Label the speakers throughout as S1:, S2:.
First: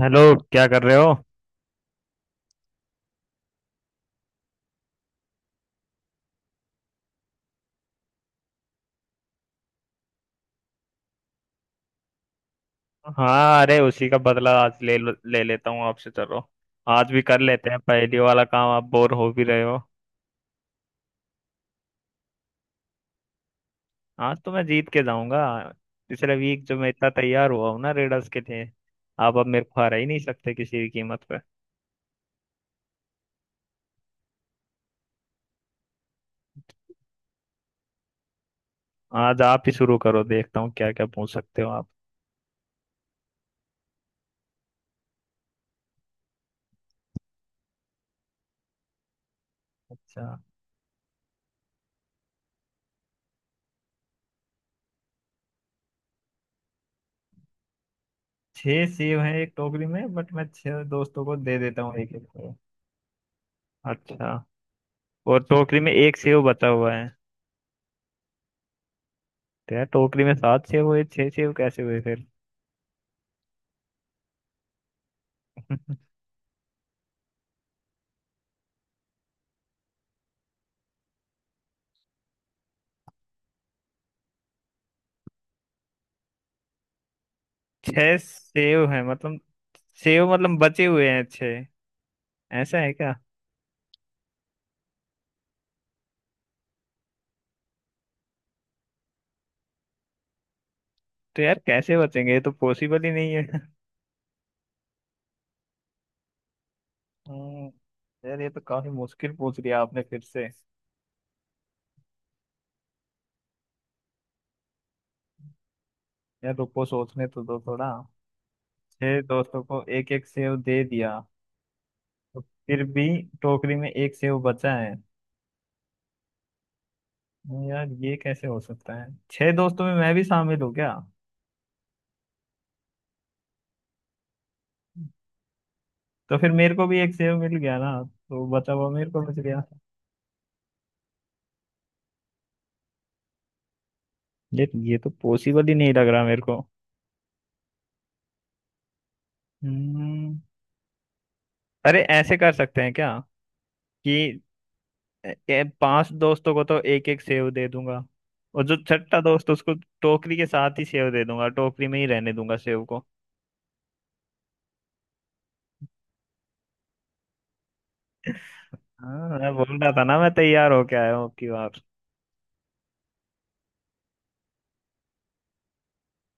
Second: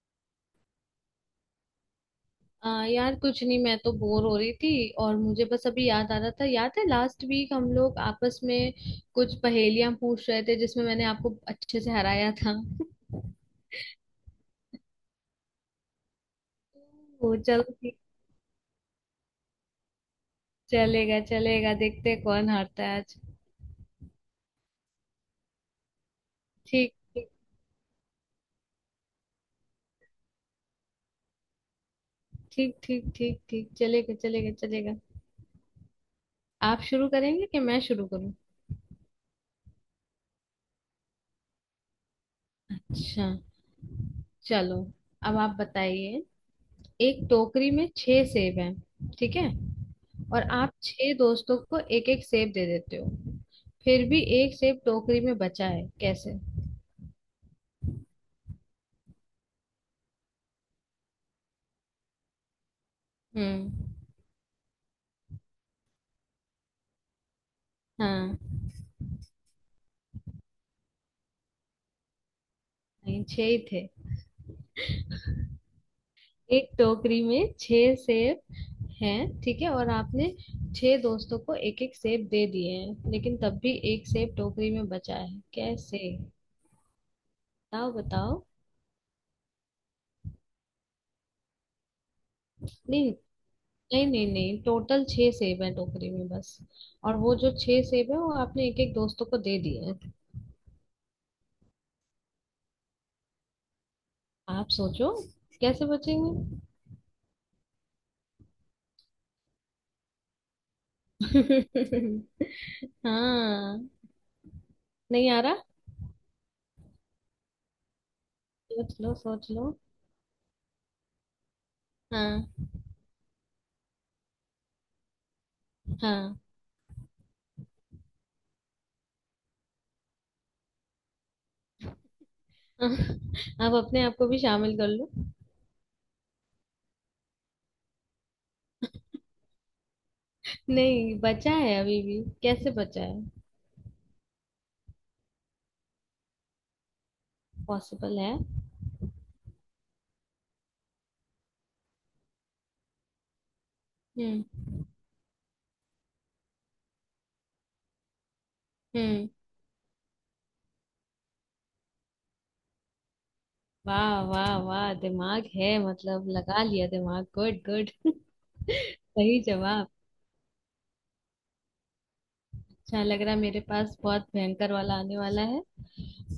S1: Hello. क्या कर रहे हो।
S2: यार कुछ नहीं, मैं तो बोर हो रही थी और मुझे बस अभी याद आ रहा था। याद है लास्ट वीक हम लोग आपस में कुछ पहेलियां पूछ रहे थे जिसमें मैंने आपको अच्छे से हराया था।
S1: हाँ, अरे उसी का बदला आज ले लेता हूँ आपसे। चलो। आज भी
S2: ओ
S1: कर
S2: चलो,
S1: लेते हैं
S2: ठीक।
S1: पहली वाला काम। आप बोर हो भी रहे हो।
S2: चलेगा चलेगा, देखते हैं कौन हारता है आज।
S1: आज तो मैं जीत के जाऊंगा। पिछले वीक जो मैं
S2: ठीक,
S1: इतना तैयार हुआ हूँ ना रेडर्स के लिए। आप अब मेरे को हरा ही नहीं सकते किसी भी कीमत पे।
S2: ठीक, ठीक, ठीक, ठीक, ठीक। चलेगा चलेगा चलेगा। आप शुरू करेंगे कि मैं शुरू करूं?
S1: आज आप ही शुरू करो। देखता हूँ क्या क्या पूछ सकते हो आप।
S2: अच्छा। चलो। अब आप बताइए। एक टोकरी में छह सेब हैं, ठीक है।
S1: अच्छा।
S2: और आप छह दोस्तों को एक एक सेब दे देते हो, फिर भी एक सेब टोकरी में बचा है, कैसे?
S1: छह सेब हैं एक टोकरी में, बट मैं छह दोस्तों को दे देता हूँ एक एक को।
S2: हम्म।
S1: अच्छा। और टोकरी में एक सेव बचा हुआ है।
S2: हाँ।
S1: तो यार टोकरी में सात सेव हुए, छह सेव कैसे हुए फिर?
S2: नहीं, छह ही थे। एक टोकरी में छह सेब हैं, ठीक है। और आपने छह दोस्तों को एक एक सेब दे दिए हैं, लेकिन तब भी एक सेब टोकरी में बचा है, कैसे? बताओ
S1: छह
S2: बताओ।
S1: सेव है मतलब, सेव मतलब बचे हुए हैं छह। ऐसा है
S2: नहीं,
S1: क्या।
S2: नहीं, नहीं, नहीं, टोटल छह सेब है टोकरी में बस। और वो जो छह सेब है वो आपने एक एक दोस्तों को दे दिए हैं।
S1: तो यार कैसे बचेंगे, ये तो पॉसिबल ही नहीं है।
S2: आप सोचो, कैसे बचेंगे?
S1: हम्म, यार ये तो काफी मुश्किल पूछ लिया आपने फिर से।
S2: हाँ, नहीं आ रहा।
S1: यार रुको, सोचने तो दो थोड़ा।
S2: सोच लो
S1: छह
S2: सोच
S1: दोस्तों
S2: लो।
S1: को एक एक सेव दे दिया। तो
S2: हाँ।
S1: फिर भी टोकरी में एक सेव बचा है।
S2: हाँ।
S1: यार ये कैसे हो सकता है, छह दोस्तों में मैं भी शामिल हूँ क्या।
S2: आप अपने आप को भी शामिल कर लो।
S1: तो फिर मेरे को भी एक सेव मिल गया ना। तो बचा हुआ मेरे को बच गया।
S2: नहीं बचा है अभी भी, कैसे बचा है?
S1: ये तो पॉसिबल ही नहीं लग रहा मेरे को।
S2: पॉसिबल है।
S1: हम्म, अरे ऐसे कर सकते हैं क्या। कि
S2: हम्म।
S1: पांच दोस्तों को तो एक एक सेव दे दूंगा। और जो छठा
S2: हम्म।
S1: दोस्त उसको टोकरी के साथ ही सेव दे दूंगा, टोकरी में ही रहने दूंगा सेव को।
S2: वाह वाह वाह, दिमाग है, मतलब लगा लिया दिमाग, गुड गुड।
S1: हाँ,
S2: सही
S1: मैं बोल
S2: जवाब।
S1: रहा था ना, मैं तैयार होके आया हूँ आपकी बार।
S2: अच्छा लग रहा है, मेरे पास बहुत भयंकर वाला आने वाला है।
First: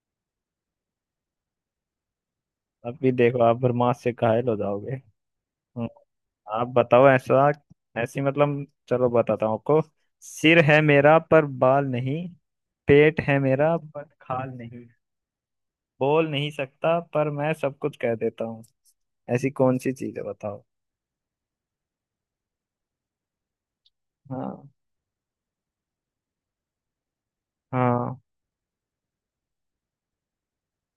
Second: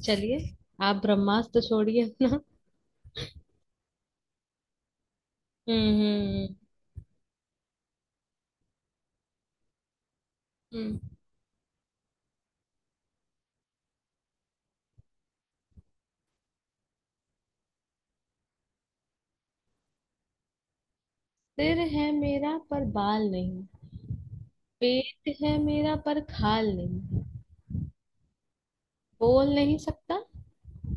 S2: चलिए, आप ब्रह्मास्त्र छोड़िए अपना।
S1: अब भी देखो, आप बर्मास से घायल हो जाओगे। हम्म,
S2: हम्म। हम्म।
S1: आप बताओ ऐसा। ऐसी मतलब चलो, बताता हूँ आपको। सिर है
S2: हम्म।
S1: मेरा पर बाल नहीं। पेट है मेरा पर खाल नहीं। बोल नहीं सकता पर मैं सब कुछ कह देता हूँ। ऐसी कौन सी चीज है बताओ।
S2: सिर है मेरा पर बाल नहीं,
S1: हाँ।
S2: पेट है मेरा पर खाल नहीं है,
S1: हाँ।
S2: बोल नहीं सकता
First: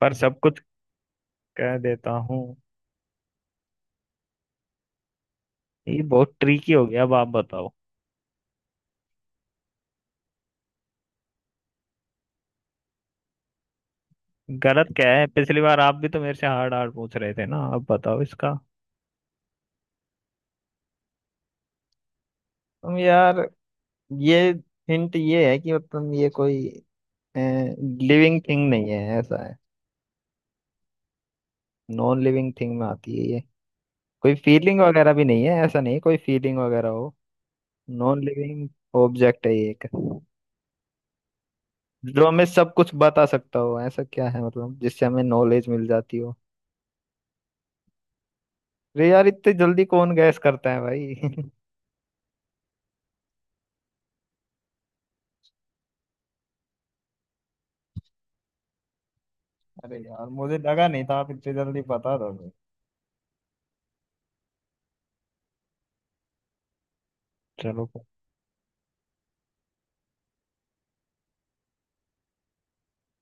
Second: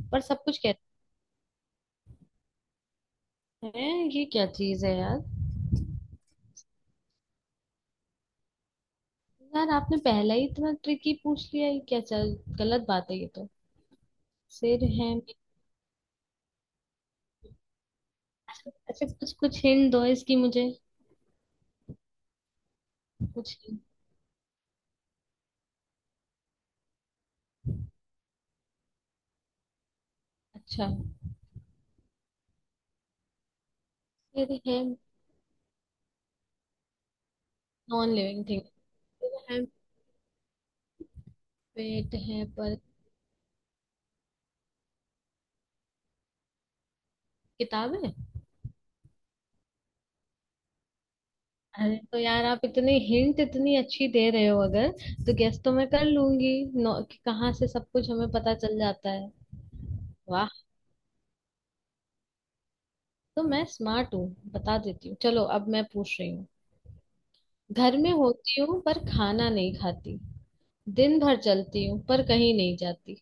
S1: पर
S2: पर
S1: सब
S2: सब कुछ
S1: कुछ
S2: कहता
S1: कह देता हूँ।
S2: है। ये क्या चीज है यार?
S1: ये बहुत ट्रिकी हो गया, अब आप बताओ।
S2: यार आपने पहला ही इतना ट्रिकी पूछ लिया, ये क्या, चल गलत बात है ये तो। सिर
S1: गलत क्या
S2: है
S1: है,
S2: मे-
S1: पिछली बार आप भी तो मेरे से हार्ड हार्ड पूछ रहे थे ना, अब बताओ इसका।
S2: अच्छा, कुछ कुछ हिंट दो इसकी मुझे।
S1: तुम यार।
S2: कुछ hint।
S1: ये हिंट ये है कि मतलब ये कोई लिविंग थिंग नहीं है, ऐसा है।
S2: अच्छा।
S1: नॉन लिविंग थिंग में आती है ये। कोई
S2: सिर है।
S1: फीलिंग वगैरह भी नहीं है, ऐसा नहीं है कोई फीलिंग वगैरह हो।
S2: Non
S1: non
S2: living thing.
S1: Living
S2: सिर
S1: ऑब्जेक्ट है
S2: है,
S1: ये एक।
S2: पेट
S1: जो हमें
S2: है
S1: सब
S2: पर,
S1: कुछ बता सकता हो ऐसा क्या है मतलब, जिससे हमें नॉलेज मिल जाती हो।
S2: किताब है!
S1: अरे यार इतनी जल्दी कौन गैस करता है भाई।
S2: अरे तो यार, आप इतने हिंट इतनी अच्छी दे रहे हो अगर, तो गेस तो मैं कर लूंगी। नौ- कि कहाँ से सब कुछ हमें पता चल जाता है।
S1: अरे यार,
S2: वाह।
S1: मुझे लगा नहीं था आप इतनी जल्दी बता दोगे।
S2: तो मैं स्मार्ट हूँ, बता देती हूँ। चलो अब मैं पूछ रही हूँ।
S1: चलो।
S2: घर में होती हूँ पर खाना नहीं खाती, दिन भर चलती हूँ पर कहीं नहीं जाती।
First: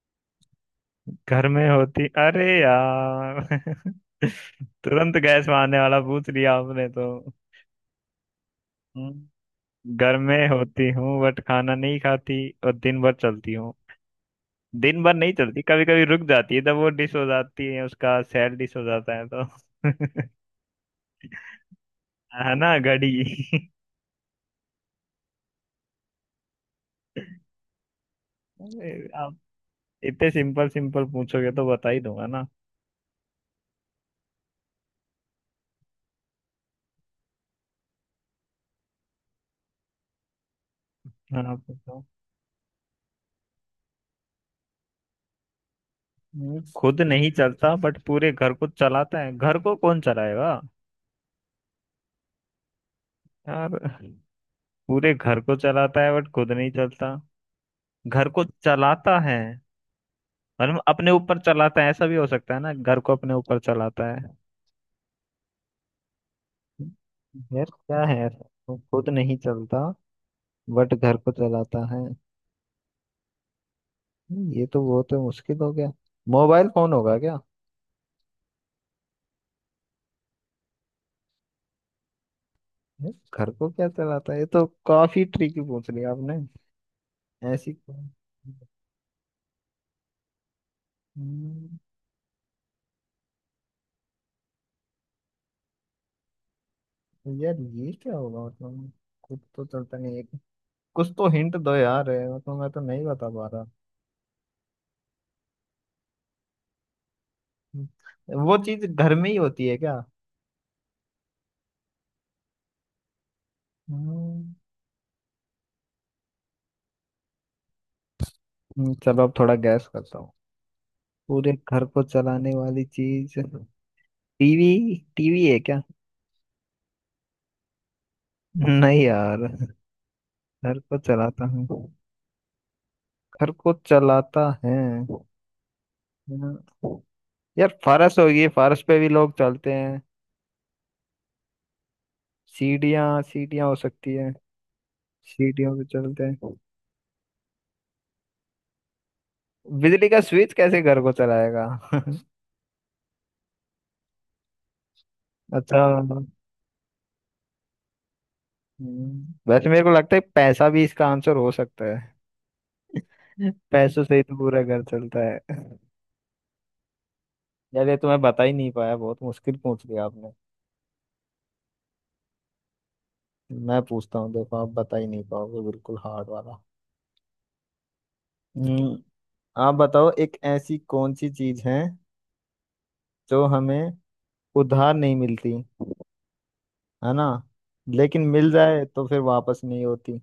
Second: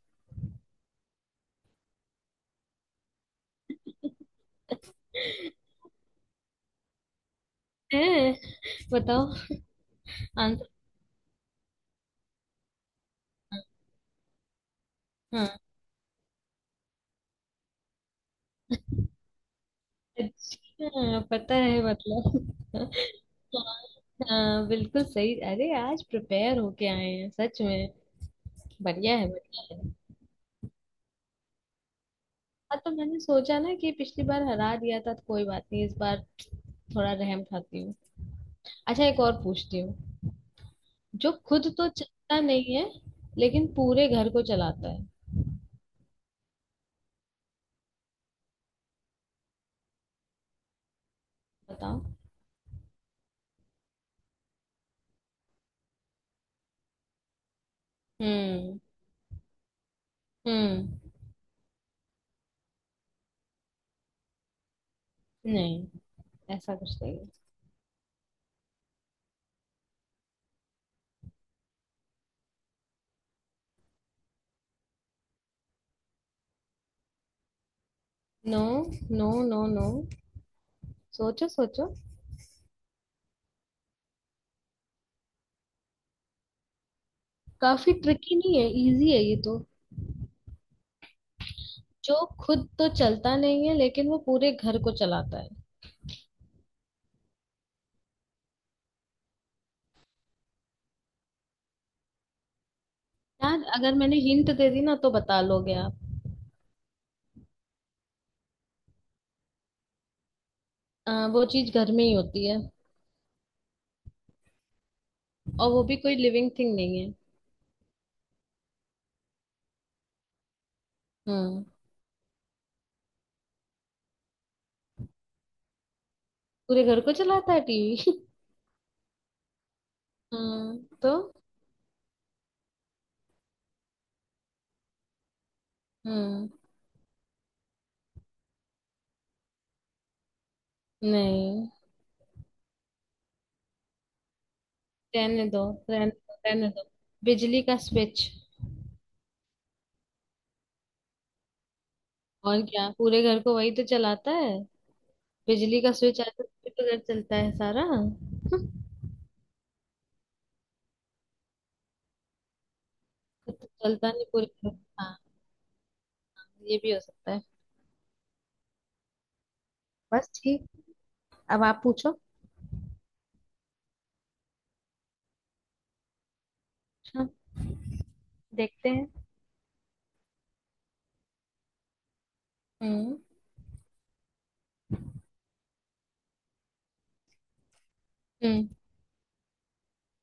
S1: घर में होती, अरे यार। तुरंत गैस मारने वाला पूछ लिया आपने तो।
S2: है? बताओ।
S1: हम्म, घर में
S2: आंसर।
S1: होती हूँ बट खाना नहीं खाती। और दिन भर चलती हूँ। दिन भर नहीं
S2: हाँ।
S1: चलती, कभी कभी रुक जाती है जब वो डिश हो जाती है, उसका सैड डिश हो जाता है तो।
S2: अच्छा, पता है मतलब।
S1: है ना, घड़ी।
S2: हाँ। हाँ, बिल्कुल सही। अरे आज प्रिपेयर होके आए हैं सच में।
S1: अरे,
S2: बढ़िया है
S1: आप
S2: बढ़िया है।
S1: इतने सिंपल सिंपल पूछोगे तो बता ही दूंगा ना।
S2: हाँ तो मैंने सोचा ना कि पिछली बार हरा दिया था तो कोई बात नहीं, इस बार थोड़ा रहम खाती हूँ। अच्छा, एक और पूछती हूँ। जो
S1: हाँ,
S2: खुद तो
S1: पूछो।
S2: चलता नहीं है, लेकिन पूरे घर को चलाता है।
S1: खुद नहीं चलता बट पूरे घर को चलाता है, घर को कौन चलाएगा।
S2: बताओ।
S1: यार पूरे घर को चलाता है बट खुद नहीं चलता। घर को
S2: हम्म।
S1: चलाता है। और अपने
S2: हम्म।
S1: ऊपर चलाता है, ऐसा भी हो सकता है ना, घर को अपने ऊपर चलाता है।
S2: नहीं, ऐसा कुछ नहीं है।
S1: यार क्या है ऐसा, वो खुद नहीं चलता। बट घर को चलाता है। ये तो बहुत मुश्किल हो गया। मोबाइल फोन होगा क्या।
S2: No, no, no, no. सोचो सोचो।
S1: ये घर को क्या चलाता है, ये तो काफी ट्रिकी पूछ लिया आपने। ऐसी
S2: काफी
S1: कौन-
S2: ट्रिकी नहीं है, इजी है ये तो।
S1: हम्म,
S2: जो खुद तो चलता नहीं है लेकिन वो पूरे घर को चलाता है।
S1: तो यार ये क्या होगा मतलब। खुद तो चलता नहीं है। कुछ तो हिंट दो यार। मतलब मैं तो नहीं बता पा
S2: यार
S1: रहा।
S2: अगर मैंने हिंट दे दी ना तो बता लोगे आप।
S1: हम्म, वो चीज घर में ही होती है क्या।
S2: वो चीज घर में ही होती है।
S1: हम्म,
S2: और वो भी कोई लिविंग थिंग नहीं है।
S1: चलो अब थोड़ा गैस करता हूँ। पूरे
S2: हम्म।
S1: घर को चलाने वाली चीज। टीवी टीवी है क्या।
S2: पूरे घर को चलाता है टीवी?
S1: नहीं यार। घर को
S2: तो।
S1: चलाता हूँ। घर को चलाता है।
S2: हम्म।
S1: हम्म, यार फारस होगी, फारस पे भी लोग चलते हैं।
S2: नहीं,
S1: सीढ़ियाँ सीढ़ियाँ हो सकती है।
S2: रहने दो,
S1: सीढ़ियों पे
S2: रहने
S1: चलते
S2: दो,
S1: हैं।
S2: रहने दो। बिजली का स्विच।
S1: बिजली का स्विच कैसे घर को चलाएगा।
S2: और क्या, पूरे घर को वही तो चलाता है।
S1: अच्छा।
S2: बिजली का स्विच आता है तभी तो पूरे घर चलता है सारा।
S1: वैसे मेरे को लगता है पैसा भी इसका आंसर हो सकता है।
S2: तो
S1: पैसों
S2: चलता
S1: से ही
S2: नहीं
S1: तो
S2: पूरे
S1: पूरा
S2: घर को।
S1: घर
S2: हाँ,
S1: चलता है।
S2: ये भी हो सकता है।
S1: यार ये तो मैं बता ही नहीं पाया, बहुत मुश्किल पूछ लिया
S2: बस,
S1: आपने।
S2: ठीक। अब आप पूछो।
S1: मैं पूछता हूँ, देखो आप बता ही नहीं पाओगे, बिल्कुल हार्ड वाला।
S2: अच्छा। देखते
S1: हम्म,
S2: हैं।
S1: आप बताओ एक ऐसी कौन सी चीज है,
S2: हम्म।
S1: जो हमें उधार नहीं मिलती, है ना, लेकिन मिल
S2: हम्म।
S1: जाए तो फिर वापस नहीं होती।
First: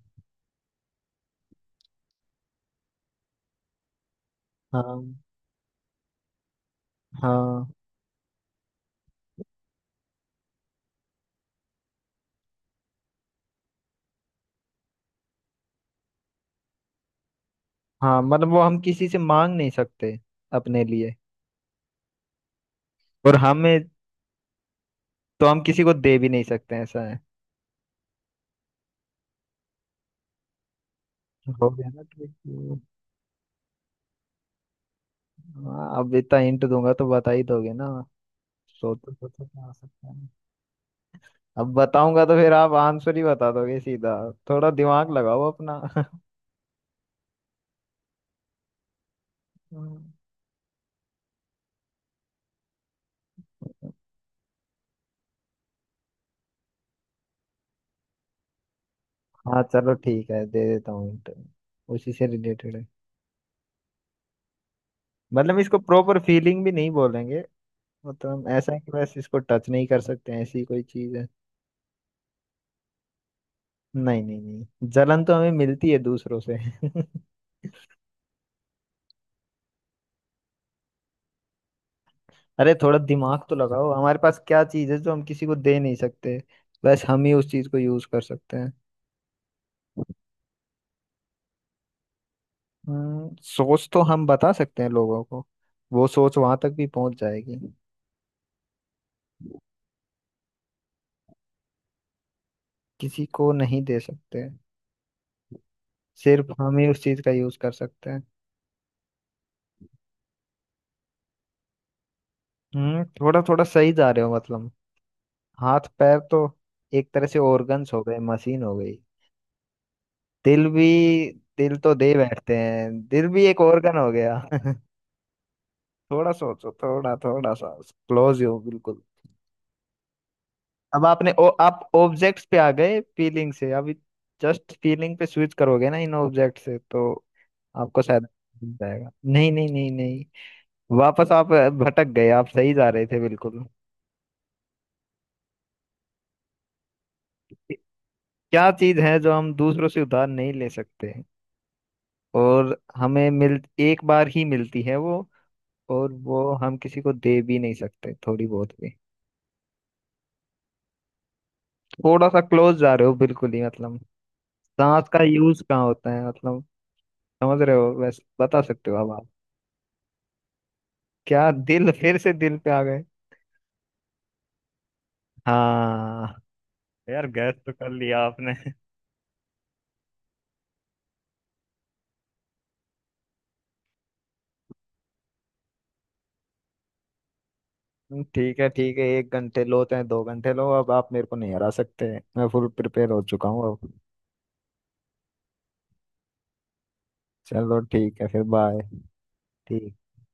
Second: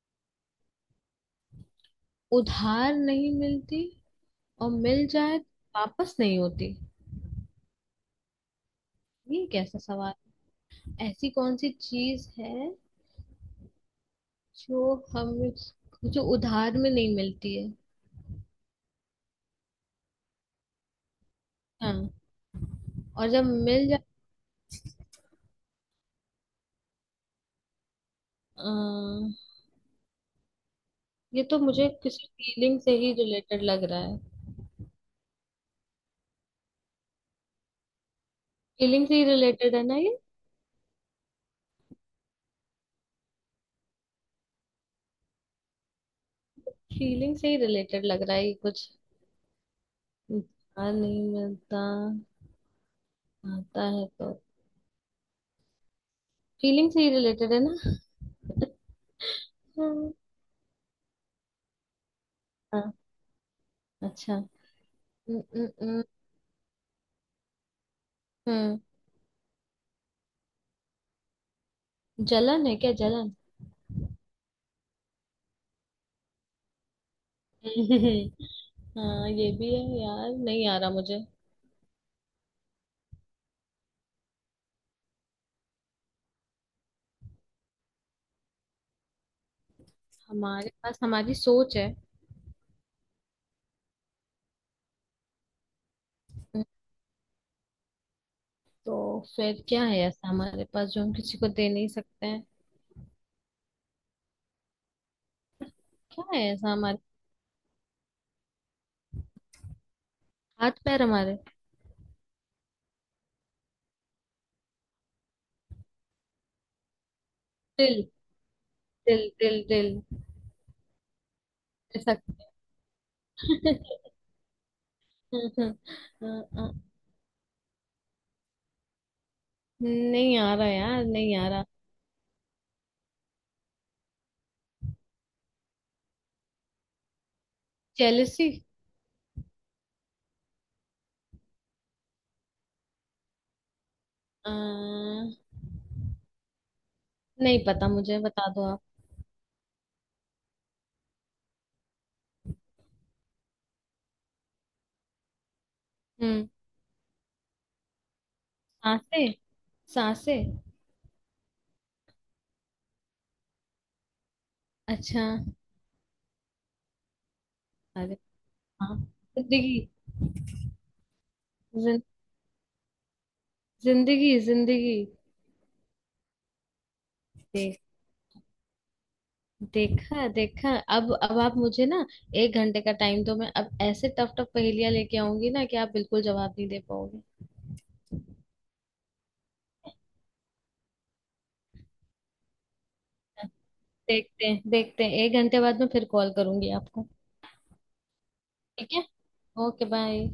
S2: उधार नहीं मिलती, और मिल
S1: हाँ।
S2: जाए तो वापस नहीं होती।
S1: हाँ।
S2: ये कैसा सवाल? ऐसी कौन सी चीज है जो हमें, जो उधार में नहीं मिलती है।
S1: हाँ, मतलब वो हम किसी से मांग नहीं सकते अपने लिए।
S2: हाँ। और
S1: और
S2: जब
S1: हमें,
S2: मिल जाए।
S1: तो हम किसी को दे भी नहीं सकते, ऐसा है।
S2: अम्म, ये तो
S1: हो गया
S2: मुझे
S1: ना
S2: किसी
S1: ट्रिक ये?
S2: फीलिंग से ही रिलेटेड लग रहा है।
S1: हाँ, अब इतना हिंट दूंगा तो बता ही दोगे ना।
S2: फीलिंग
S1: सोचो
S2: से ही
S1: सोचो क्या हो
S2: रिलेटेड है ना
S1: सकता
S2: ये?
S1: है। अब बताऊंगा तो फिर आप आंसर ही बता दोगे सीधा। थोड़ा दिमाग लगाओ अपना।
S2: फीलिंग से ही रिलेटेड लग रहा है ये कुछ।
S1: हम्म।
S2: आ नहीं मिलता, आता है तो, फीलिंग से ही रिलेटेड है ना?
S1: हाँ, चलो
S2: हम्म,
S1: ठीक है, दे देता हूँ हिंट। उसी से रिलेटेड है।
S2: हाँ। अच्छा। न,
S1: मतलब
S2: न,
S1: इसको
S2: न,
S1: प्रॉपर फीलिंग भी नहीं बोलेंगे। मतलब हम, ऐसा है
S2: न,
S1: कि बस इसको टच नहीं कर सकते हैं, ऐसी कोई चीज है।
S2: जलन है क्या, जलन?
S1: नहीं नहीं नहीं, जलन तो हमें मिलती है दूसरों से।
S2: हाँ ये भी है, यार नहीं आ रहा मुझे।
S1: अरे थोड़ा दिमाग तो लगाओ, हमारे पास क्या चीज है जो हम किसी को दे नहीं सकते। बस हम ही उस चीज को यूज कर सकते हैं।
S2: हमारे पास हमारी सोच है।
S1: सोच तो हम बता सकते हैं लोगों को। वो सोच वहां तक भी पहुंच जाएगी।
S2: तो फिर क्या है ऐसा हमारे पास जो हम किसी को दे नहीं सकते हैं?
S1: किसी को नहीं दे सकते।
S2: क्या है
S1: सिर्फ
S2: ऐसा
S1: हम ही
S2: हमारे,
S1: उस चीज का यूज कर सकते हैं।
S2: हाथ पैर हमारे।
S1: थोड़ा थोड़ा सही जा रहे हो मतलब। हाथ पैर तो एक तरह से ऑर्गन्स हो
S2: दिल,
S1: गए, मशीन हो गई।
S2: दिल, दिल, दिल।
S1: दिल भी। दिल तो दे
S2: ऐसा?
S1: बैठते हैं, दिल भी एक organ हो गया। थोड़ा सोचो, थोड़ा थोड़ा सा। क्लोज हो बिल्कुल।
S2: नहीं आ रहा
S1: अब
S2: यार,
S1: आपने,
S2: नहीं
S1: ओ,
S2: आ रहा।
S1: आप ऑब्जेक्ट्स पे आ गए फीलिंग से अभी। जस्ट फीलिंग पे स्विच करोगे ना इन ऑब्जेक्ट से तो, आपको शायद
S2: जेलसी।
S1: मिल जाएगा। नहीं नहीं नहीं नहीं, वापस आप भटक गए, आप सही जा रहे थे बिल्कुल।
S2: नहीं पता, मुझे बता दो
S1: क्या
S2: आप।
S1: चीज है जो हम दूसरों से उधार नहीं ले सकते। और हमें मिल एक बार ही मिलती है वो। और वो
S2: हम्म।
S1: हम किसी को दे भी नहीं सकते, थोड़ी बहुत भी।
S2: सांसे। सांसे।
S1: थोड़ा सा क्लोज जा रहे हो बिल्कुल ही, मतलब। सांस का
S2: अच्छा।
S1: यूज कहाँ होता है मतलब। समझ रहे हो,
S2: अरे।
S1: वैसे बता सकते
S2: हाँ।
S1: हो अब आप।
S2: जिंदगी।
S1: क्या, दिल
S2: जिन-
S1: फिर से दिल पे आ गए।
S2: जिंदगी, जिंदगी।
S1: हाँ। यार गैस तो
S2: देख-
S1: कर लिया आपने।
S2: देखा, देखा। अब आप मुझे ना, एक घंटे का टाइम दो, मैं अब ऐसे टफ टफ पहेलियां लेके आऊंगी ना कि आप बिल्कुल जवाब नहीं दे पाओगे।
S1: ठीक है ठीक है, 1 घंटे लो चाहे 2 घंटे लो, अब आप मेरे को नहीं हरा सकते। मैं फुल प्रिपेयर हो चुका हूँ अब।
S2: देखते हैं देखते हैं, एक घंटे बाद में फिर कॉल करूंगी आपको।
S1: चलो ठीक है, फिर बाय।
S2: ठीक है। ओके
S1: ठीक।
S2: बाय।